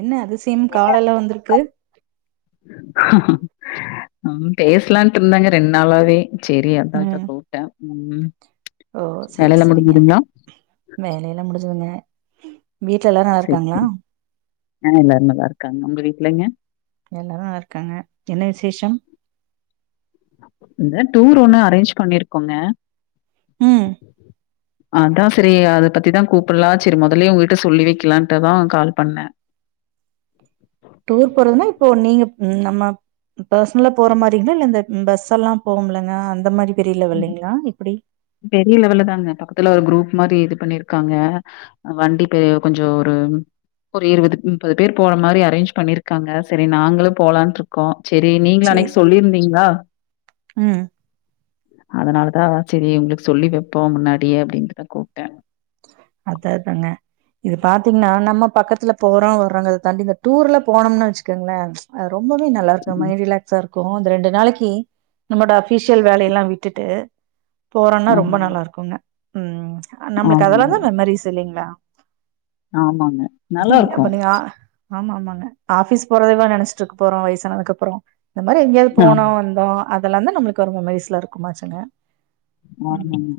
என்ன அதிசயம் காலைல வந்திருக்கு பேசலான்ட்ருந்தங்க ரெண்டு நாளாவே சேரி அதா இப்ப ம் கூப்டே ம் வேலைலா முடிஞ்சதுங்ளா வேலைலா முடிஞ்சதுங்க வீட்டுலல்லாரு செரி செரி ஆ எல்லாரு நல்லா இருக்காங்க உங்க வீட்டுலங்க எல்லாரு நல்லா இருக்காங்க என்ன விசேஷம் இந்த டூர் ஒன்னு அரேஞ்ச் பண்ணிருக்கோங்க ம் அதா செரி அத பத்திதா கூப்பிட்லா செரி முதல்லயே உங்கிட்ட சொல்லி வெக்கலான்ட்டுதா கால் பண்ணே டூர் போறதுன்னா இப்போ நீங்க ம் நம்ம பெர்சனலா போற மாரிங்களா இல்ல இந்த பஸ் எல்லா போகும்லங்க அந்த மாரி பெரிய ம். லெவல்லீங்களா எப்டி பெரிய லெவல்ல தாங்க பக்கத்துல ஒரு குரூப் மாரி இது பண்ணிருக்காங்க வண்டி பே கொஞ்ச ஒரு ஒரு இருபது முப்பது பேர் போற மாரி அரேஞ்ச் பண்ணிருக்காங்க செரி நாங்களு போலான்ட்ரு கோ செரி நீங்களு சேரி அன்னைக்கு சொல்லியிருந்தீங்களா ம் அதனாலதா செரி உங்களுக்கு சொல்லி வெப்போ முன்னாடியே அப்டின்னுதா கூப்பிட்டே அததாங்க இது பாத்தீங்கன்னா நம்ம பக்கத்துல போறோ வர்றோங்கறதை தாண்டி இந்த டூர்ல போனம்னு வச்சுக்குங்ளே அ ரொம்பவே நல்லார்க்கு ம். ஒர்மாரி ரிலாக்ஸா இருக் கு அந்த ரெண்டு நாளைக்கு நம்மோட அஃபிஷியல் வேலையெல்லா விட்டுட்டு போறோன்னா ரொம்ப ஆமாங்க, நல்லாருக்குங்க ம் நம்ளுக் ஆமாங்க, இந்த மாரி செல்லீங்களா ஆமாங்க. ம் அப்ப நல்லாருக்கும். நீங்க ஆ ஆமா ஆமாங்க ஆபீஸ் போறதைவ நெனைச்சிட்டு இருக்கப் போறோ வயசானதுக்கு அப்புற இந்த மாரி எங்கேயாவது ஆம், போனோ வந்தோ அதெலா தா நம்மளுக்கு ஒரு மெமரிஸ்ல இருக்குமாச்சுங்க ம் ஆமாங்க.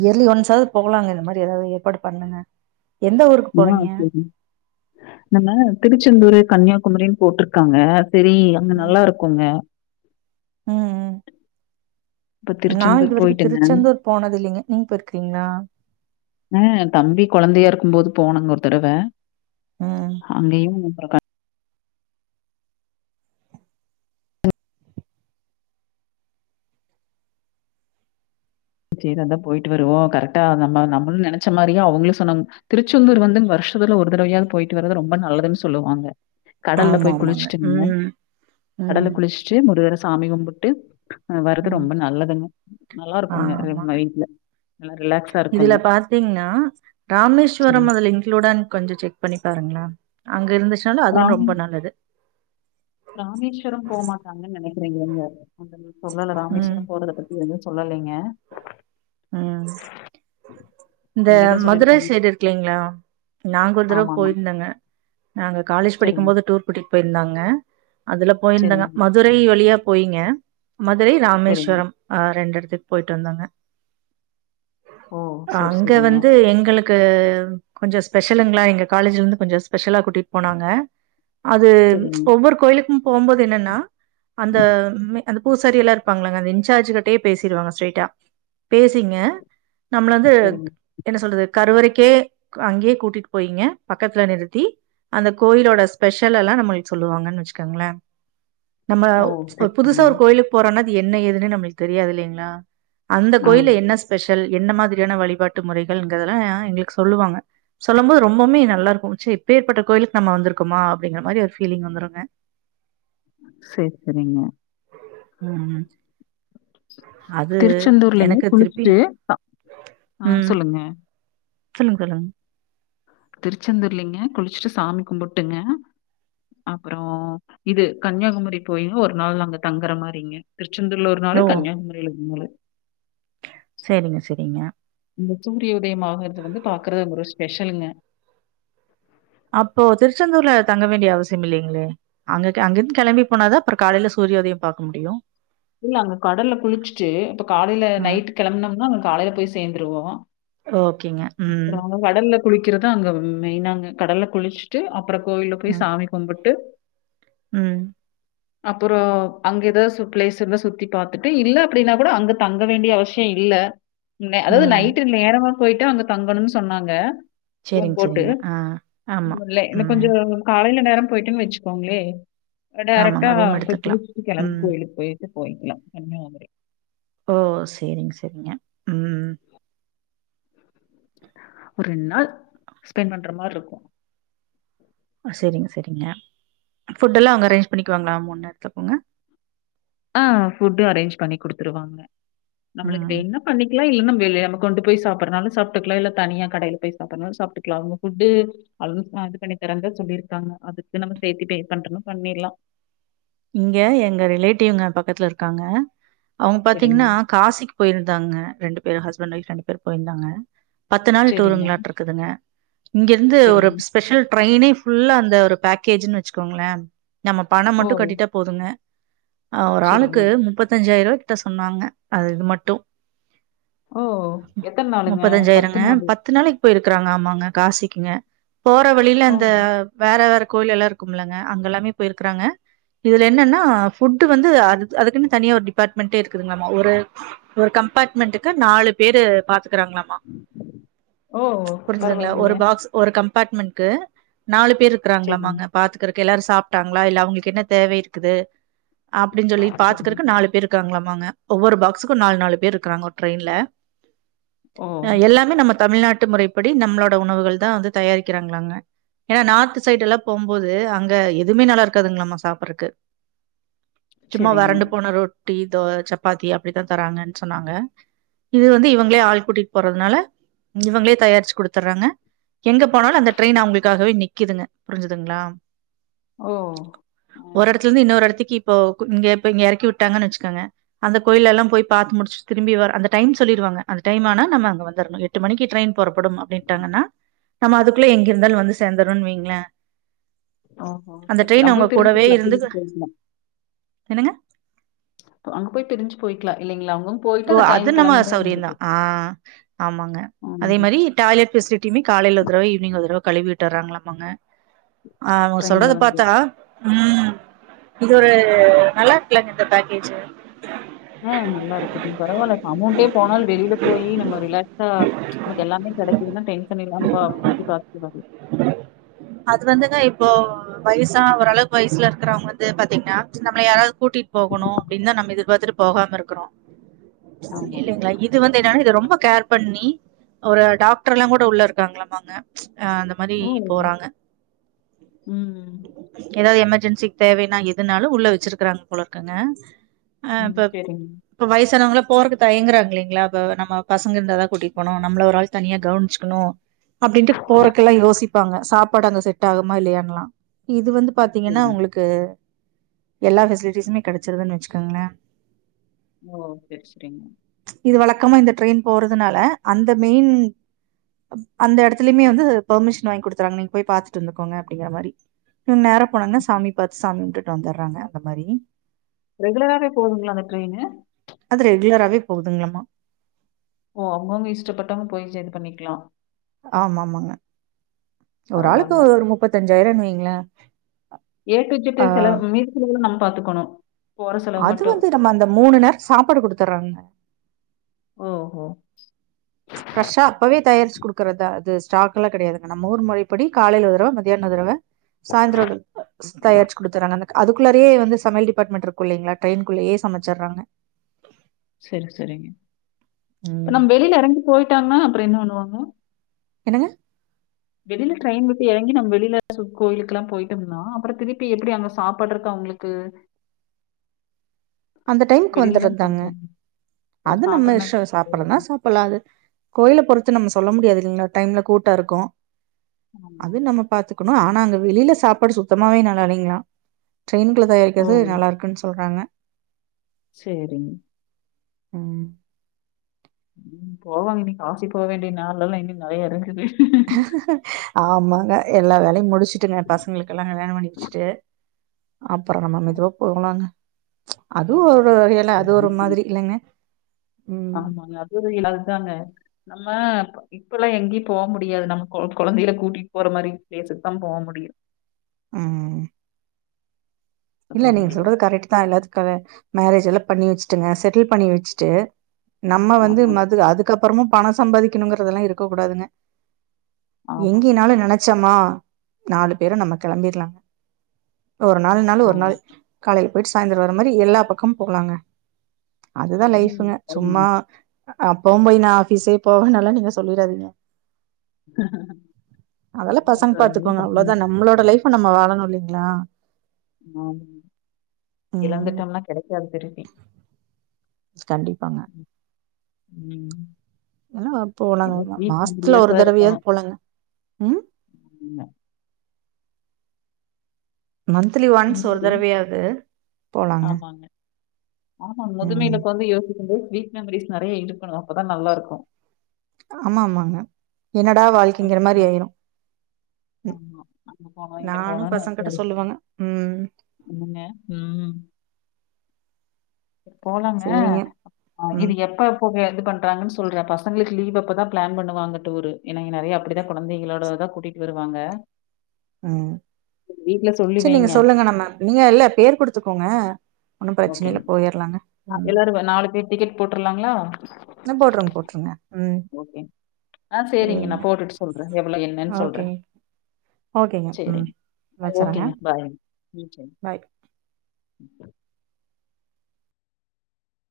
இயர்லி ஒன்ஸாவது போகலாங்க இந்த மாரி ஏதாவது ஏற்பாடு பண்ணுங்க எந்த ஊருக்கு ஆ போறீங்க செரி நம்ம திருச்செந்தூர் கன்னியாகுமரின்னு போட்டிருக்காங்க செரி அங்க ம் நல்லா இருக்குங்க ம் ம் இப்ப நா திருச்செந்தூர் இது வரைக்கு போயிட்டுங்க. திருச்செந்தூர் போனது இல்லீங்க நீங்க போயிருக்கிறீங்களா அ தம்பி கொழந்தையா இருக்கும் போது போனங்க ஒரு தடவ ம் அங்கயு பிறக செரி அதா போயிட்டு வருவோ கரெக்டா அது நம்ம நம்மளு நெனைச்ச மாரியே அவங்களு சொன்னாங் திருச்செந்தூர் வந்து வருஷத்துல ஒரு தடவயாவது போயிட்டு வறது ரொம்ப நல்லதுன்னு சொல்லுவாங்க கடல்ல ஆமா போய் ஆமாங்க குளிச்சுட்டுங்க ம் கடல்ல ம் குளிச் சு முருகரை சாமி கும்பிட்டு அ வர்றது ம் ரொம்ப நல்லதுங்க நல்லா இருக்குங்க ஆமாங்க ரெம்ம வீட்டுல நல்லா ரிலேக்ஸ் இதுல பாத்தீங்கன்னா ராமேஸ்வரம் சரிங்க. அதுல இன்குளூடான்னு கொஞ்ச செக் பண்ணி பாருங்களே அங்க இருந்துச்சுனாலு அதுவு ராமே ரொம்ப நல்லது ராமேஸ்வரம் போ மாட்டாங்கன்னு நெனைக்கிறேங்க இங்க [unintelligible] சொல்லல ம் ராமேஸ்வரம் போறத பத் எதுவு சொல்லலைங்க ம் இந்த இங்க தான் மதுரை சொல்லியிருக்காங்க. சைடு இருக்குலீங்களா நாங்க ஒரு தடவ ஆமாமா. போயிருந்தங்க நாங்க காலேஜ் படிக்கும் சரிங்க, போது டூர் கூட்டிட்டு போயிருந்தாங்க அதுல போயிருந்தங்க சரிங்க, மதுரை வழியா போயிங்க மதுரை சரிங்க. ராமேஸ்வரம் ஆ ரெண்டு இடத்துக்கு போயிட்டு வந்தோங்க ஓ! சரி, அங்க சரிங்க. வந்து எங்களுக் கு கொஞ்ச ஸ்பெஷலுங்களா எங்க காலேஜ்ல இருந்து கொஞ்ச ஸ்பெஷலா கூட்டிட்டு போனாங்க அது சரிங்க, ஒவ்வொரு கோயிலுக்கும் போம்போது என்னன்னா அந்த மெ அந்த பூசாரி எல்லா இருப்பாங்கலங்க அந்த இன்சார்ஜ் கிட்டயே பேசிருவாங்க ஸ்ட்ரைட்டா பேசிங்க நம்மள வந்துக் சரிங்க. என்ன சொல்றது கருவறைக்கே அங்கேயே கூட்டிட்டு போயீங்க பக்கத்துல நிறுத்தி அந்த கோயிலோட ஸ்பெஷல் எல்லா நம்மளுக்கு சொல்லுவாங்கன்னு வச்சுக்கோங்கள நம்ம ஓ! ஒர் சரி, புதுசா ஒரு சரிங்க. கோயிலுக்கு போறோனா அது என்ன ஏதுன்னு நம்மளுக்கு தெரியாது இல்லங்களா அந்த கோயில்ல ஆமாங்க. என்ன ஸ்பெஷல் என்ன மாதிரியான வழிபாட்டு முறைகளுங்கறது எல்லா எங்களுக்கு சொல்லுவாங்க சொல்லும் போது ரொம்பவுமே நல்லா இருக்கும் ச்ச இப்பேற்பட்ட கோயிலுக்கு நம்ம வந்திருகோமா அப்படிங்கிற மாரி ஒரு ஃபீலிங் வந்துருங்க சேர் சரிங்க ம் ம் திருச்செந்தூர்லேங்க எனக்கு திருப்பி குளிச்சுட்டு த ஆ ம் சொல்லுங்க சொல்லுங்க சொல்லுங் திருச்செந்தூர்லிங்க குளிச்சுட்டு சாமி கும்புட்டுங்க அப்பற இது கன்னியாகுமரி போயு ஒரு நாள் நாங்க தங்குற மாரிங்க திருச்செந்தூருல ஒரு ஓ! நாளு கன்னியாகுமரியில இன்னொரு நாள் சேரிங்க சரிங்க இந்த சூரிய உதயம் ஆகுறத வந்து பாக்குறது ஒரு ஸ்பெஷலுங்க அப்போ திருச்செந்தூர்ல தங்க வேண்டிய அவசியமில்லேங்களே அங்க கெ அங்கிந்து கெளம்பி போனாதா அப்பற காலைல சூரியோதயம் பாக்க முடியு இல்ல அங்க கடல்ல குளிச்சுட்டு இப்ப காலையில ம். நைட்டு் கிளம்பனம்ன்னா காலையில போய் சேந்துருவோ ஓகேங்க ம்ம் கடல்ல குளிக்கறத அங்க மெயினாங்க கடல்ல குளிச்சுட்டு அப்பற கோவில்ல போய் ம். சாமி கும்புட்டு ம் அப்பறொ அங்க ஏதாவது சுத் பிளேஸ் இருந்தா சுத்தி பாத்துட்டு இல்ல அப்டின்னா கூட அங்க தங்க வேண்டிய அவசிய இல்ல அதாவது ம். நைட்டு நேரமா போயிட்டு அங்க தங்கணும்னு சொன்னாங்க ரூம் சரிங்க, போட்டு சரிங்க. ஆ. ஆமா. [unintelligible] இல்ல இன்னு கொஞ்ச ம். காலையில நேரமா போயிட்டுன்னு வச்சுக்கோங்களே டேரெக்டா ஆமாங்க. ரூம் போய் எடுத்துக்கலாம். குளிசிட்டு கிளம்பி ம். கோயிலுக்கு போயிட்டு போயிக்கலாம் கன்னியாகுமரி ஓ சேரிங்க சரிங்க ம் ஒரு ரெண்டு நாள் ஸ்பெண்ட் பண்ற மாரி இருக்கும் ஆ சேரிங்க சரிங்க ஃபுட் எல்லா அவங்க அரேஞ்ச் பண்ணிக்குவாங்களா மூணு நேரத்துக்குங்க ஆ ஃபுட்டு அரேஞ்ச் பண்ணி கொடுத்துருவாங்க நம்மளுக்கு ம். வேன்னுனா பண்ணிக்கலாம் இல்லன்னா நம்ம வெளியே நம்ம கொண்டு போய் சாப்பிடனாலும் சாப்பிட்டுக்கலா இல்ல தனியா கடையில போய் சாப்புடறனாலும் சாப்புட்டுக்கலாம் அவங்க ஃபுட்டூ இது பண்ணி தரனு தா சொல்லிருகாங்க அதுக்கு நம்ம சேத்தி பே பண்றனா பண்ணிடலா இங்க எங்க ரிலேட்டிவ்ங்க பக்கத்துல இருக்காங்க அவங்க சரிங்க, பாத்தீங்கன்னா காசிக்குப் போயிருந்தாங்க ரெண்டு பேரு ஹஸ்பண்ட் ஒயஃப் ரெண்டு பேர் போயிருந்தாங்க பத்து நாள் சரிங்க, டூருங்களாட்டு இருக்குதுங்க ஒரு சரிங்க. ஸ்பெஷல் ட்ரைனே ஃபுல்லா அந்த ஒரு பேக்கேஜ்ன்னு வச்சுக்கோங்ள நம்ம பண ஓ! மட்டு கட்டிட்டா போதுங்க அ ஒரு சரிங்க. ஆளுக்கு முப்பத்தஞ்சாயிரூபா அத்த சொன்னாங்க அது இது மட்டு ஓ! எத்தன நாளுங்க? முப்பத்தஞ்சாயிரங்க நாளு. பத்து நாளைக் போற வழியில ஓ! அந்த வேற வேற கோயிலெல்லா இருக்கும்லங்க அங்கல்லாமே போயிருக்கறாங்க இதுல என்னன்னா ஃபுட்டு் வந்து அது அதுக்குன்னு தனியா ஒரு டிபார்ட்மெண்ட்டே இருக்குதுங்ளாமா ஒரு ஒரு கம்பார்ட்மெண்ட்டுக்கு நாலு பேரு பாத்து க்கறாங்ளாமா ஓ! புரிஞ்சுதுங்களா ஒரு பரவாயில்லையே. பாக்ஸ் ஒரு கம்பார்ட்மெண்ட்க்கு நாலு சரிங்க. பேருக்றாங்களாமாங்க பாத்துக்கறக்கு எல்லாரு சாப்ட்டாங்ளா இல்ல அவுங்களுக்கு என்ன தேவை இருக்குது அப்டின் சொல்லி சரிங்க. பாத்துக்கறக்கு நாலு பேரு க்காங்களாமாங்க ஒவ்வொரு பாக்ஸுக்கு நால் நாலு பேரு இருக்கராங்க ஒரு ட்ரையின்ல ஓ! அ எல்லாமே நம்ம தமிழ்நாட்டு முறைப்படி நம்ளோட உணவுகள் தா வந்து தயாரிக்கிறாங்ளாங்க ஏனா நார்த் சைடெல்லா போம்போது அங்க எதுமே நல்லா இருக்காதுங்ளாம்மா சாப் பருக்கு சும்மா சரிங்க. வறண்டு போன ரோ டி தோ சப்பாத்தி அப்டித்தா தராங்கன் சொன்னாங்க இது வந்து இவுங்ளே ஆள் கூட்டிட் போறதுனால இவுங்களே தயாரிச்சு குடுத்தர்றாங்க எங்க போனாலு அந்த ட்ரைன் அவுங்களுக்காகவே நிக்குதுங்க புரிஞ்சுதுங்ளா ஓ அ ஒரு எடத்துலந்து இன்னொரெடத்திக்கு இப்போ கூ இங்க இப்ப இங்க எறக்கி உட்டாங்கன் வச்சுக்குங்க அந்த கோயில்லெல்லா போய் பாத்து முடிச்சுட் திரும்பி வர அந்த டைம் சொல்லிருவாங்க அந்த டைம் ஆனா நம்ம அங்க வந்தரணு எட்டு மணிக்கு ட்ரைன் பொறப்படும் அப்டின்ட்டாங்கன்னா நம்ம அதுக்குள்ள எங்கிருந்தாலு வந்து சேந்தரோன் வைங்ளே ஓ ஹோ சேரி சேரி அங் போய் பிரிஞ்சுக்லா பிரிஞ்சு போய்க்லா என்னங்க அங்க போய் பிரிஞ்சு போயிக்லா இல்லைங்ளா ங்கோ ஓ அது நம்ம சௌரியந்தா ஆ ஆமாங்க அதே ம். மாரி டாய்லட் ஃபெசிலிட்டியுமே காலைல ஒர் தரவ ஈவினிங் ஒர் தரவ கழுவி விட்டறாங்களாமாங்க அவுங் ட்ரெயின்ல சொல்றத வந்து. பாத்தா ம் இது ஒரு நல்லாருக்லங்க இந்த பேக்கேஜ்ஜு ஆ நல்லாருக்குதுங் பரவால்ல அமௌண்ட்டே போனால் வெளில போயி நம்ம ரிலாக்ஸா ச் நமக்கு எல்லாமே கிடைக்குதுனா டென்ஷன் இல்லாம சுத்தி பாத்துட்டு வர்லா அது வந்துங்க இப்போ வயசா ஓரளவு வயசுல இருக்கறவங் வந்து பாத்தீங்ன்னா நம்மள யாராது கூட்டிட்டு போகணு அப்டின் தா நம்ம எதிர்பாத்துட்டு போகாம இருக்குறோ ஆமாங்க. இல்லைங்களா இ இது வந்து என்னனா இத ரொம்ப கேர் பண்ணி ஒரு டாக்டர்லா கூட உள்ள இருக்காங்களாமாங்க அ அந்த மாரி ஓ! போறாங்க ம். ஏதாவது எமர்ஜென்சி தேவைனா எதுனாலு உள்ள வச்சிருக்கறாங்க போல இருக்குங்க ஆ ம். இப்ப சரிங்க, இப்ப வயசானவங்கள போறக்கு தயங்குறாங்க இல்லேங்ளா அப்ப நம்ம பசங்க இருந்தாதா கூட்டிட் போனு நம்மள ஒரு ஆள் தனியா கவனுச்சுக்கணு அப்டின்ட்டு போறக்கெல்லா யோசிப்பாங்க சாப்பாடு அங்க செட் ஆகுமா இல்லையான்லா இது வந்து பாத்தீங்கன்னா சரிங்க. உங்களுக்கு எல்லா பெசிலிட்டிஸுமே கிடைச்சிருதுன்னு வச்சுக்கோங்களே ஓ சேரி சேரிங் இது வழக்கமா இந்த ட்ரைன் போறதுனால அந்த மெயின் அந்த எடத்துலயுமே வந்து ஃபர்மிஷன் வாங்கி குடுத்தாங் நீங் போய் பாத்துட்டு வந்துக்கோங்க அப்டிங்கிற மாரி ன் நேரா போனாங்னா சாமி பாத்து சாமி உம்ட்டுட்டு வந்தறாங்க அந்த மாரி ரெகுலராவே போகுதுங்ளா அந்த ட்ரைனு அது ரெகுலராவே போகுதுங்ளாமா ஓ அவுங்கவுங்க இஷ்டப்பட்டவுங்க போயி சேந்து பண்ணிக்லா ஆமா ஆமாங்க ஒரு ஆளுக்கு பரவால்ல. ஒரு முப்பத்தஞ்சாயிரன் வைங்ளே ஏ டு இஜெட்டு செலவு மீதி செலவுல நம்ம பாத்துக்கணு அது வந்து நம்ம அந்த மூனு நேர் சாப்பாடு குடுத்தறாங்க ஓஹோ ஃப்ரெஷ்ஷா அப்பவே தயாரிச்சு குடுக்குறதா அது ஸ்டாக்ல்லா கிடையாதுங்க நம்ம ஊர் முறைப்படி காலைல ஒரு தடவ மத்தியான ஒரு தடவ சாய்ந்தரோடது ஸ் தயாரிச்சு குடுத்தறாங்க அதுக்குள்ளறேயே வந்து சமையல் டிபார்ட்மெண்ட் இருக்கு இல்லைங்களா டிரெயின்க்குள்ளயே சமச்சடுறாங்க சேரி சேரிங்க இப் ம் நம் வெளில இறங்கி போயிட்டாங்கனா அப்புற என்ன பண்ணுவாங்க என்னங்க வெளில ட்ரெயின் விட்டு எறங்கி நம் வெளில சு கோயிலுக்குல்லா போயிட்டோம்னா அப்புற திருப்பி எப்பிடி அங்க சாப்பாடுறக்கு அவுங்களுக் க்கு அந்த டைமுக்கு வந்துரதாங்க ஓ! அது நம்ம சாப்பிடுற இஷ்டோ நேரத்துக்கு சாப்புறதுனா சாப் புலா அது கோயில பொறுத்து நம்ம சொல்ல முடியாது இல்லீங்களா டைம்ல கூட்ட இருக்கு ஆமா. அது நம்ம பாத்துக்கணு ஆனா அங்க வெளில சாப்பாடு சுத்தமாவே நல்லா இல்லீங்களா ட்ரெயின்ல ஓ! தயாரிக்கிறது நல்லாருக்குன்னு சொல்றாங்க சேரிங்க ம் ம் போவாங்க இனி காசி போ வேண்டிய நாள் எல்லா இன்னு நெறைய இருக்குது ஆமாங்க எல்லா வேலையு முடிச்சுட்டுங்க பசங்களுக்கெல்லா கல்யாண பண்ணி வச்சுட்டு அப்புற நம்ம மெதுவா போகலாங்க அதுவு ஒரு ஆமாங்க. வகையில அது ஒரு மாதிரி இல்லங்க ஆமாங்க அது ஒரு அதுதாங்க நம்ம இப்பல்லா எங்கியு போ முடியாது நம்ம கொ கொழந்தைகள கூட்டிட்டு போற மாரி பிளேஸுக்குத்தா போ முடியு ம் இல்ல போக நீங்க முடியாது. சொல்றது கரெக்ட் தா எல்லாத்துக்காக மேரேஜ் எல்லா பண்ணி வச்சுட்டுங்க செட்டில் பண்ணி வச்சுட்டு நம்ம வந்து ஆமா. மது அதுக்கப்புறமும் பணம் சம்பாதிக்கணுங்கறதெல்லா இருக்கக்கூடாதுங்க ஆமாங்க. எங்கினாலு நெனைச்சோமா நாலு பேரு நம்ம கெளம்பிர்லா ஒரு நாள்னாலு ஒரு நாள் ஆமா. காலையில போயிட்டு சாய்ந்தர வர மாரி எல்லா பக்கமு போகலாங்க அதுதா ம். லைஃபுங்க குழந்தைங்க. சும்மா அப்போவு போய் நா ஆஃபிஸே போவேன்லா நீங்க சொல்லிறாதீங்க அதெல்லா என்ன பசங்க பண்றது? எங்களும் பாத்துப்பாங்க பசங்க. அவ்ளோதா நம்மளோட லைஃப நம்ம வாழணு இல்லீங்களா ஆமா ம் இழந்துட்டோம்னா கெடைக்காது திருப்பி கண்டிப்பாங்க ம் எல்லா போலாங்க எல்லாம் நம்ம ஸ்வீட் மாசத்துல ஒரு மெமரிஸா தடவையாது இருக்கணும். போலாங்க ம் ஆமா மந்த்லி ஒன்ஸ் ஒரு பின்னாடி தரவையாது போலாங்க ஆமாங்க. ஆமா ம் முதுமையில இப்ப வந்து யோசிக்கும் போது ஸ்வீட் மெமரிஸ் நெறைய இருக்கணு அப்பதா நல்லாருக்கு ஆமா ஆமாங்க என்னடா வாழ்க்கைங்கிற மாரி ஆயிரு ம் ஆமா. அங்க போனோம், இங்க நானும் பசங்கட்ட சொல்லுவங்க ம் இன்ன ம் போலாங்க சேரிங்க ஆ இது ம் எப்ப போக இது பண்றாங்கன்னு சொல்ற பசங்களுக்கு லீவ் அப்பதா பிளான் பண்ணுவாங்க டூரு ஏன்னா இங்க நெறைய அப்டிதா கொழந்தைகளோடதா கூட்டிட் வருவாங்க ம் வீட்ல சொல்லி சேரி நீங்க வைங்க. சொல்லுங்க நம்ம நீங்க இல்ல பேர் குடுத்துக்கோங்க ஒன்னும் பிரச்சன இல்ல ஓகேங்க போயிரலாங்க ஆ ம் எல்லாரு வ நாலு பேர் டிக்கெட் போட்ருலாங்களா ஆ போட்ருங் போட்ருங்க ம் ஓகே ஆ சேரிங்க நா போட்டுட்டு சொல்ற எவ்வளோ என்னன்னு சொல்ற ஓகேங்க ஓகேங்க ம் சேரிங்க வச்சறேங்க ஓகேங்க பாய்ங்க ம் சேரி பாய் ரி